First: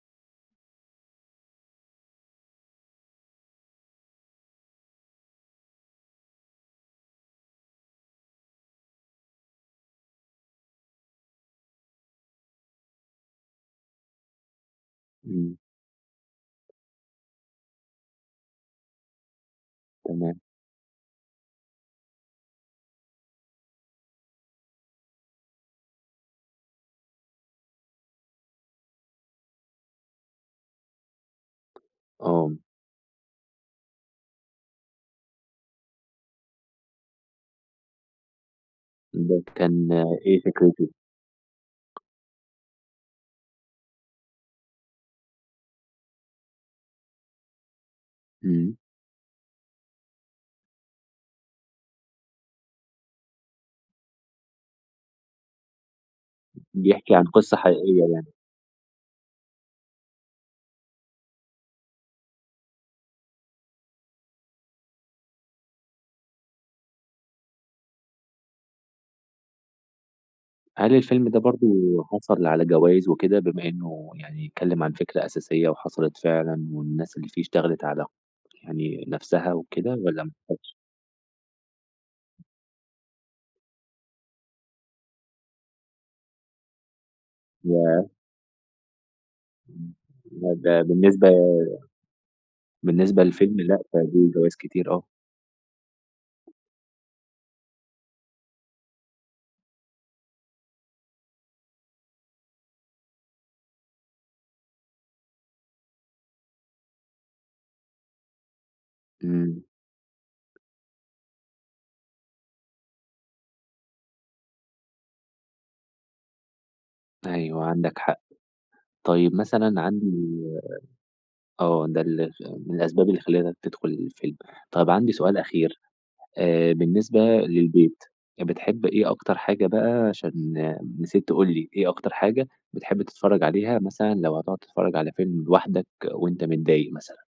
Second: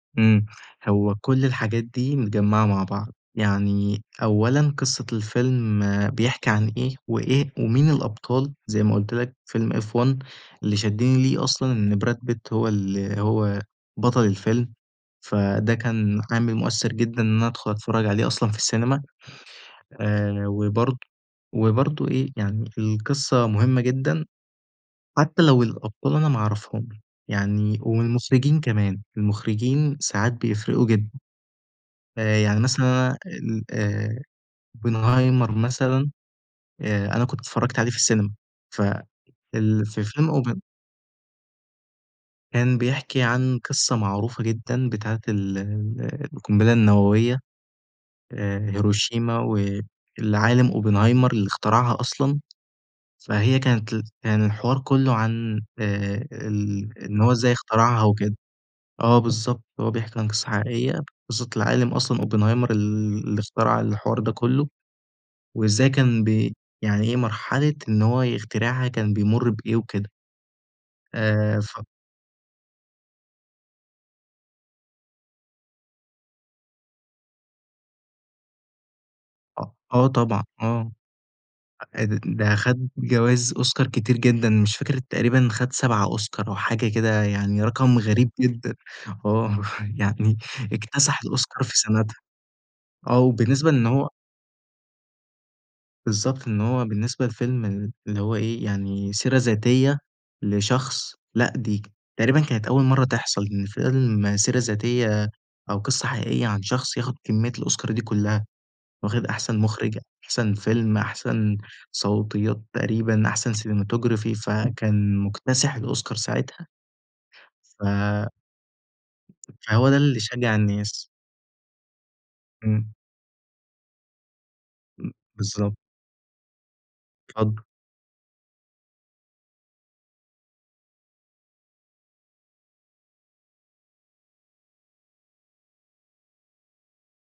إمم، هو كل الحاجات دي متجمعة مع بعض، يعني أولًا قصة الفيلم بيحكي عن إيه، وإيه ومين الأبطال زي ما قُلت لَك فيلم F1 اللي شدّني ليه أصلًا إن براد بيت هو ال هو بطل الفيلم، إمم. فده كان عامل مؤثِّرجدًا إن أنا أدخُل أتفرج عليه أصلًا في السينما تمام. آآ، وبرضه وبرضه إيه يعني القصة مهمة جدًا، حتى لو الأبطال أنا ما أعرفهمش، يعني والمخرجين كمان، المخرجين ساعات بيفرقوا جدًا. آه. فيعني مثلًا أنا ال آآ، Oppenheimer مثلًا آآ أنا كنت اتفرجت عليه في السينما ف ده فال كان في فيلم إيه open فكرته؟ كان بيحكي عن قصة معروفة جدًا بتاعة ال ال القنبلة النووية آآ، إمم. هيروشيما والعالِم Oppenheimer اللي اخترعها أصلًا، فهي كانت ال كان الحوار كله عن آآ ال بيحكي إن عن هو إزاي قصة اخترعها حقيقية يعني. وكده، آه، بالضبط هو بيحكي عن قصة حقيقية قصة العالِم أصلًا Oppenheimer اللي اخترع الحوار ده كله، وإزاي كان ب يعني إيه مرحلة إن هو يخترعها كان بيمر بإيه وكده هل الفيلم ده آآ، برضه ف حصل على جوايز وكده، بما إنه يعني اتكلم عن فكرة أساسية وحصلت فعلًا، والناس اللي فيه اشتغلت على يعني نفسها أ وكده آه والّا طبعًا ماخدش؟ آه، أ ده خد جوايز أوسكار كتير جدًا مش فاكر تقريبًا خد 7 أوسكار أو حاجة كده يعني رقم ياه! غريب جدًا آه، إمم، يعني لأ ده اكتسح بالنسبة الأوسكار في سَنتها آه، بالنسبة لفيلم وبالنسبة لأ، لإن ده هو دي جوايز كتير آه. بالضبط إن هو بالنسبة لفيلم ال اللي هو إيه يعني سيرة ذاتية لشخص لأ، دي تقريبًا كانت أول مرة تحصل إن فيلم سيرة ذاتية أو قصة حقيقية عن شخص ياخد كمية الأوسكار دي كلها، واخد أحسن إمم. مخرج، أحسن فيلم أحسن صوتيات تقريبًا أحسن cinematography فكان مُكتسح الأوسكار ساعتها. أيوه عندك حق، ف طيّب مثلًا فهو ده عندي اللي شجّع الناس. آه، ده ال من إمم. الأسباب اللي خلّتك تدخُل الفيلم، طيّب عندي م سؤال بالضبط. أخير آآ، بالنسبة اتفضل. للبيت بتحب إيه أكتر حاجة بقى عشان نسيت تقول لي إيه أكتر حاجة بتحب تتفرَّج عليها، مثلًا لو هتقعد تتفرَّج على فيلم لوحدك وأنت متضايق مثلًا؟